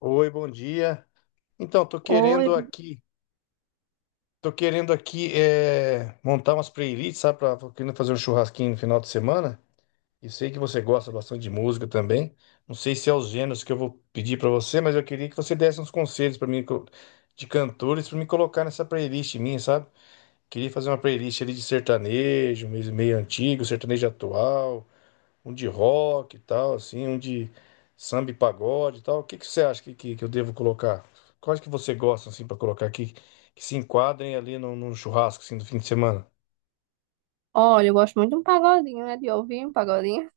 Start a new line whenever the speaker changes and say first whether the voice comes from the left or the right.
left: Oi, bom dia. Então,
right: Oi,
left: tô querendo aqui montar umas playlists, sabe? Tô querendo fazer um churrasquinho no final de semana. E sei que você gosta bastante de música também. Não sei se é os gêneros que eu vou pedir pra você, mas eu queria que você desse uns conselhos pra mim de cantores pra me colocar nessa playlist minha, sabe? Queria fazer uma playlist ali de sertanejo, meio antigo, sertanejo atual, um de rock e tal, assim, um de samba e pagode e tal. O que que você acha que eu devo colocar? Quais que você gosta, assim, para colocar aqui, que se enquadrem ali no churrasco, assim, do fim de semana?
right: olha, eu gosto muito de um pagodinho, né? De ouvir um pagodinho.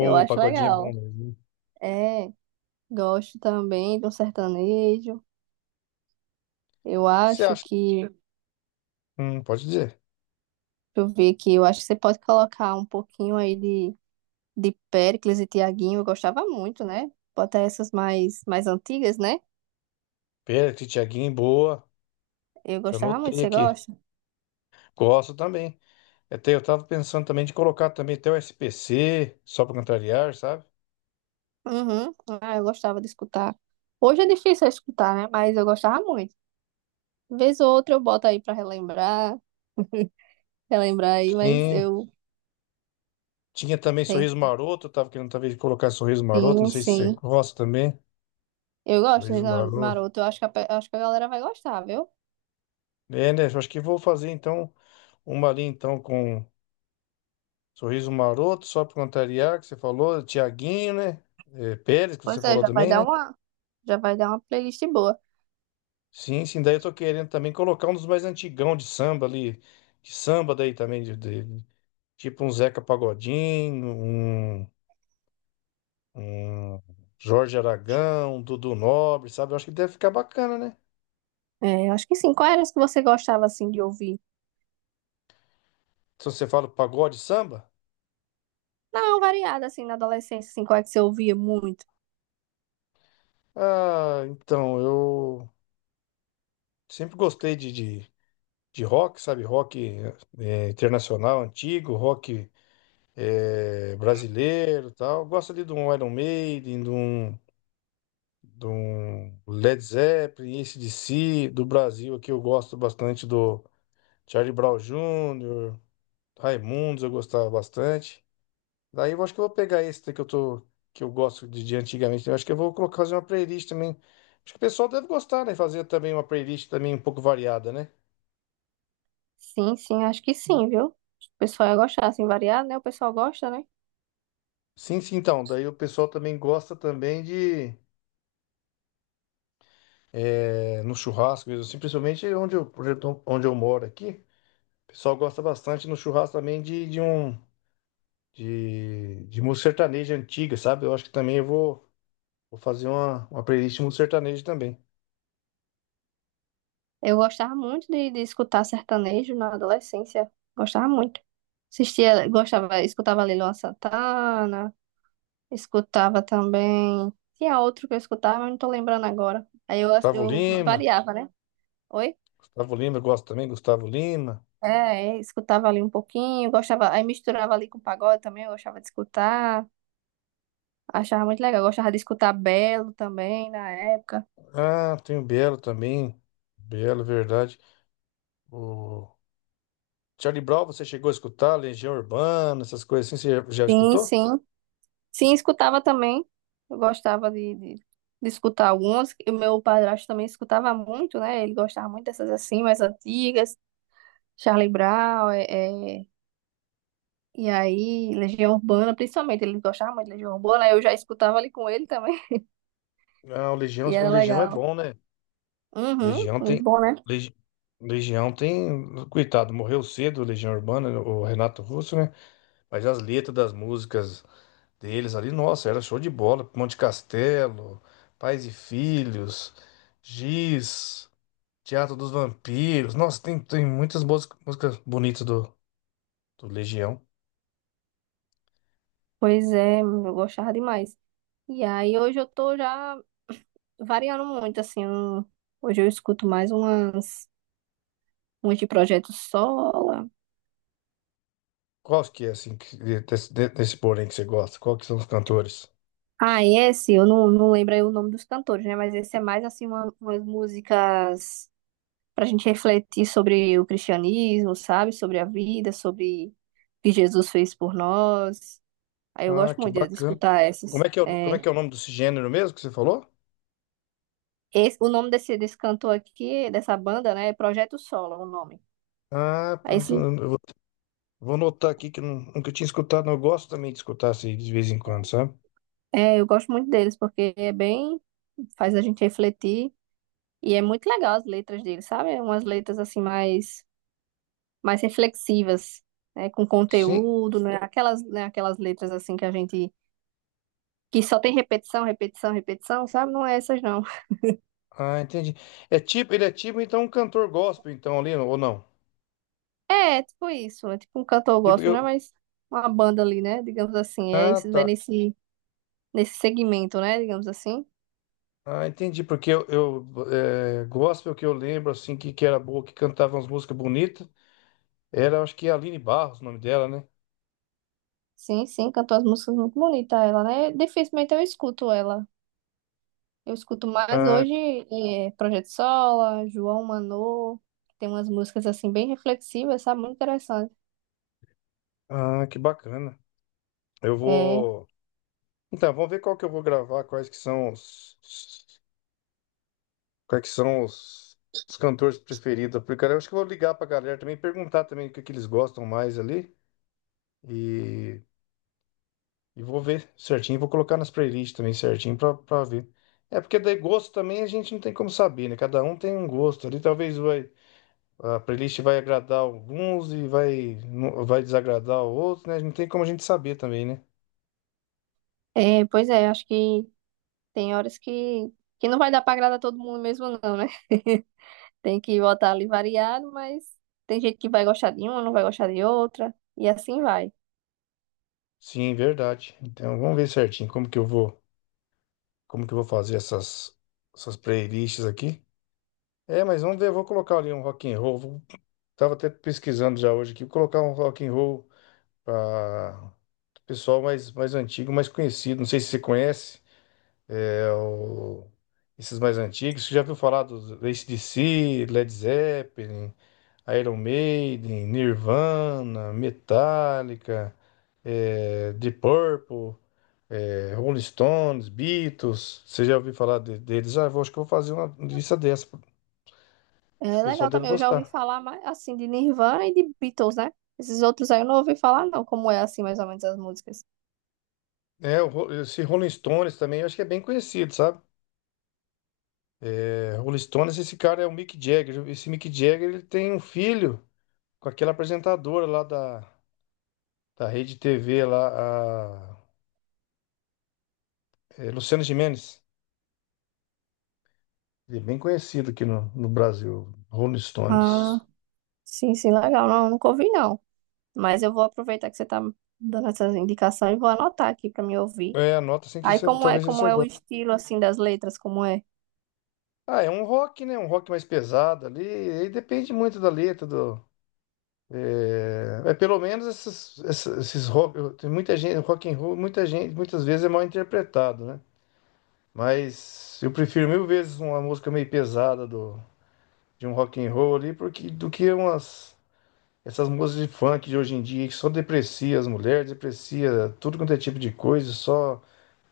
right: Eu acho
left: pagodinho é bom
right: legal.
left: mesmo.
right: É, gosto também de um sertanejo. Eu
left: O que você
right: acho
left: acha?
right: que, deixa
left: Pode dizer.
right: eu ver aqui, eu acho que você pode colocar um pouquinho aí de Péricles e Tiaguinho. Eu gostava muito, né? Botar essas mais antigas, né?
left: Pérez, Thiaguinho, boa.
right: Eu
left: Já
right: gostava muito.
left: anotei
right: Você
left: aqui.
right: gosta?
left: Gosto também. Até eu tava pensando também de colocar também até o SPC, só pra contrariar, sabe?
right: Uhum. Ah, eu gostava de escutar. Hoje é difícil eu escutar, né? Mas eu gostava muito. Vez ou outra eu boto aí pra relembrar, relembrar aí, mas
left: Sim.
right: eu
left: Tinha também Sorriso
right: tenho.
left: Maroto, eu tava querendo talvez colocar Sorriso Maroto, não
right: Sim,
left: sei se você
right: sim.
left: gosta também.
right: Eu gosto de
left: Sorriso
right: Ricardo
left: Maroto.
right: Maroto. Eu acho que acho que a galera vai gostar, viu?
left: É, né? Eu acho que vou fazer então uma ali então com Sorriso Maroto, só para contrariar, que você falou, Tiaguinho, né? É, Pérez, que você
right: Pois é,
left: falou também, né?
right: já vai dar uma playlist boa.
left: Sim, sim, daí eu tô querendo também colocar um dos mais antigão de samba ali, de samba daí também, tipo um Zeca Pagodinho, um Jorge Aragão, um Dudu Nobre, sabe? Eu acho que deve ficar bacana, né?
right: É, eu acho que sim. Qual era as que você gostava, assim, de ouvir?
left: Se você fala pagode samba,
right: Não, variada, assim, na adolescência, assim, qual é que você ouvia muito?
left: ah, então eu sempre gostei de rock, sabe? Rock. É, internacional antigo, rock, brasileiro e tal. Gosto ali de um Iron Maiden, de um Led Zeppelin, AC/DC, do Brasil aqui eu gosto bastante do Charlie Brown Jr., Raimundos eu gostava bastante. Daí eu acho que eu vou pegar esse daí que eu gosto de antigamente. Eu acho que eu vou colocar fazer uma playlist também. Acho que o pessoal deve gostar, né? Fazer também uma playlist também um pouco variada, né?
right: Sim, sim, acho que sim, viu? O pessoal ia gostar, assim, variado, né? O pessoal gosta, né?
left: Sim, sim, então. Daí o pessoal também gosta também de, no churrasco, mesmo assim, principalmente onde eu moro aqui. O pessoal gosta bastante no churrasco também de um de música sertaneja antiga, sabe? Eu acho que também vou fazer uma playlist de música sertaneja também.
right: Eu gostava muito de escutar sertanejo na adolescência. Gostava muito. Assistia, gostava, escutava Lila Santana. Escutava também. Tinha outro que eu escutava, mas não tô lembrando agora. Aí eu,
left: Gustavo
right: eu
left: Lima,
right: variava, né? Oi?
left: Gustavo Lima, eu gosto também, Gustavo Lima.
right: É, escutava ali um pouquinho, gostava, aí misturava ali com pagode também, eu gostava de escutar, achava muito legal, gostava de escutar Belo também na época.
left: Ah, tem o Belo também. Belo, verdade. O Charlie Brown, você chegou a escutar? Legião Urbana, essas coisas assim, você já
right: Sim,
left: escutou?
right: sim. Sim, escutava também. Eu gostava de escutar algumas. O meu padrasto também escutava muito, né? Ele gostava muito dessas assim, mais antigas, Charlie Brown, é, E aí, Legião Urbana, principalmente, ele gostava muito de Legião Urbana, aí eu já escutava ali com ele também.
left: Ah,
right: E
left: o
right: era
left: Legião é
right: legal.
left: bom, né?
right: Uhum,
left: Legião
right: muito
left: tem.
right: bom, né?
left: Legi- Legião tem. Coitado, morreu cedo, Legião Urbana, o Renato Russo, né? Mas as letras das músicas deles ali, nossa, era show de bola. Monte Castelo, Pais e Filhos, Giz, Teatro dos Vampiros. Nossa, tem, tem muitas boas músicas bonitas do Legião.
right: Pois é, eu gostava demais. E aí, hoje eu tô já variando muito, assim. Hoje eu escuto mais umas de Projeto Sola.
left: Qual que é, assim, desse porém que você gosta? Qual que são os cantores?
right: Ah, e esse, eu não lembro aí o nome dos cantores, né? Mas esse é mais, assim, umas músicas pra gente refletir sobre o cristianismo, sabe? Sobre a vida, sobre o que Jesus fez por nós. Aí eu
left: Ah,
right: gosto
left: que
right: muito de
left: bacana.
right: escutar
left: Como
right: essas.
left: é que é, como é que
right: É,
left: é o nome desse gênero mesmo que você falou?
right: esse, o nome desse cantor aqui, dessa banda, né, é Projeto Solo, o nome.
left: Ah,
right: Aí esse,
left: vou anotar aqui que eu nunca tinha escutado. Eu gosto também de escutar assim, de vez em quando, sabe?
right: é, eu gosto muito deles, porque é bem, faz a gente refletir, e é muito legal as letras deles, sabe? É Umas letras, assim, mais reflexivas, né, com
left: Sim.
right: conteúdo, né, aquelas letras, assim, que a gente, que só tem repetição, repetição, repetição, sabe? Não é essas, não.
left: Ah, entendi. É tipo, ele é tipo então um cantor gospel, então, ali, ou não?
right: É, tipo isso, é tipo um cantor
left: Tipo,
right: gospel, né,
left: eu...
right: mas uma banda ali, né, digamos assim, é,
left: Ah,
right: isso, vai
left: tá.
right: nesse segmento, né? Digamos assim.
left: Ah, entendi. Porque eu é, gospel que eu lembro, assim, que era boa, que cantava umas músicas bonitas. Era, acho que é Aline Barros, o nome dela, né?
right: Sim, sim, cantou as músicas muito bonita ela, né? Dificilmente eu escuto ela. Eu escuto mais
left: Ah,
right: hoje é, Projeto Sola, João Manô, que tem umas músicas assim bem reflexivas, sabe? Muito interessante.
left: ah, que bacana. Eu
right: É,
left: vou. Então, vamos ver qual que eu vou gravar, quais que são os. Quais os cantores preferidos? Porque cara, eu acho que eu vou ligar pra galera também, perguntar também que eles gostam mais ali. E, e vou ver certinho, vou colocar nas playlists também certinho pra ver. É porque daí gosto também a gente não tem como saber, né? Cada um tem um gosto ali. A playlist vai agradar alguns vai desagradar outros, né? Não tem como a gente saber também, né?
right: pois é, acho que tem horas que não vai dar pra agradar todo mundo mesmo, não, né? Tem que botar ali variado, mas tem gente que vai gostar de uma, não vai gostar de outra, e assim vai.
left: Sim, verdade. Então vamos ver certinho como que eu vou fazer essas playlists aqui. É, mas vamos ver, eu vou colocar ali um rock and roll. Tava até pesquisando já hoje aqui, vou colocar um rock and roll para pessoal mais, mais antigo, mais conhecido. Não sei se você conhece é, esses mais antigos. Você já viu falar dos AC/DC, Led Zeppelin, Iron Maiden, Nirvana, Metallica, The Purple, Rolling Stones, Beatles. Você já ouviu falar deles? Ah, acho que eu vou fazer uma lista dessa. Acho que o
right: É
left: pessoal
right: legal
left: deve
right: também, eu já ouvi
left: gostar.
right: falar mais assim de Nirvana e de Beatles, né? Esses outros aí eu não ouvi falar, não, como é assim mais ou menos as músicas.
left: É, esse Rolling Stones também, eu acho que é bem conhecido, sabe? É, Rolling Stones, esse cara é o Mick Jagger. Esse Mick Jagger, ele tem um filho com aquela apresentadora lá da Rede TV, lá, Luciana Gimenez. Ele é bem conhecido aqui no Brasil, Rolling
right: Ah,
left: Stones.
right: sim, sim, legal. Não, nunca ouvi, não. Mas eu vou aproveitar que você tá dando essas indicações e vou anotar aqui pra me ouvir.
left: É, anota assim
right: Aí
left: talvez
right: como
left: você
right: é o
left: goste.
right: estilo assim das letras, como é?
left: Ah, é um rock, né? Um rock mais pesado ali. Aí depende muito da letra, do... Pelo menos esses rock... Tem muita gente, rock and roll, muita gente, muitas vezes é mal interpretado, né? Mas eu prefiro mil vezes uma música meio pesada de um rock and roll ali, porque do que umas essas músicas de funk de hoje em dia que só deprecia as mulheres, deprecia tudo quanto é tipo de coisa, só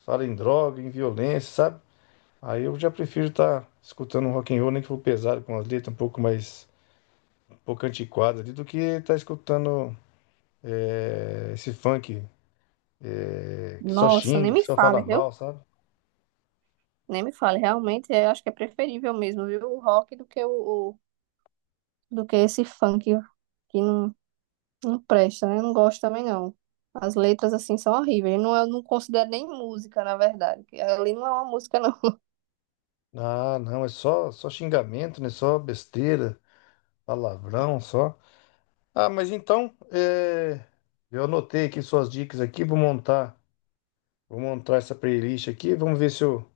left: fala em droga, em violência, sabe? Aí eu já prefiro estar escutando um rock and roll, nem que for pesado, com as letras um pouco mais um pouco antiquadas ali, do que estar escutando esse funk que só
right: Nossa, nem
left: xinga, que
right: me
left: só fala
right: fale, viu?
left: mal, sabe?
right: Nem me fale. Realmente, eu acho que é preferível mesmo, viu? O rock do que do que esse funk que não, Não presta, né? Eu não gosto também, não. As letras, assim, são horríveis. Não, é, eu não considero nem música, na verdade. Que Ali não é uma música, não.
left: Ah, não, é só xingamento, né? Só besteira. Palavrão só. Ah, mas então, eu anotei aqui suas dicas aqui, vou montar essa playlist aqui, vamos ver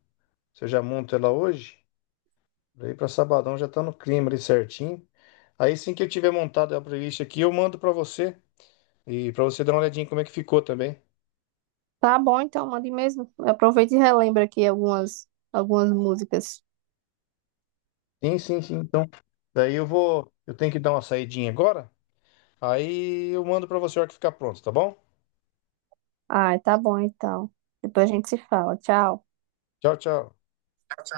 left: se eu já monto ela hoje. Daí para sabadão já tá no clima ali certinho. Aí assim que eu tiver montado a playlist aqui, eu mando para você e para você dar uma olhadinha como é que ficou também.
right: Tá bom, então, mande mesmo. Aproveita e relembra aqui algumas, algumas músicas.
left: Sim, sim, sim. Então, eu tenho que dar uma saidinha agora. Aí eu mando para você a hora que ficar pronto, tá bom?
right: Ah, tá bom, então. Depois a gente se fala. Tchau.
left: Tchau, tchau.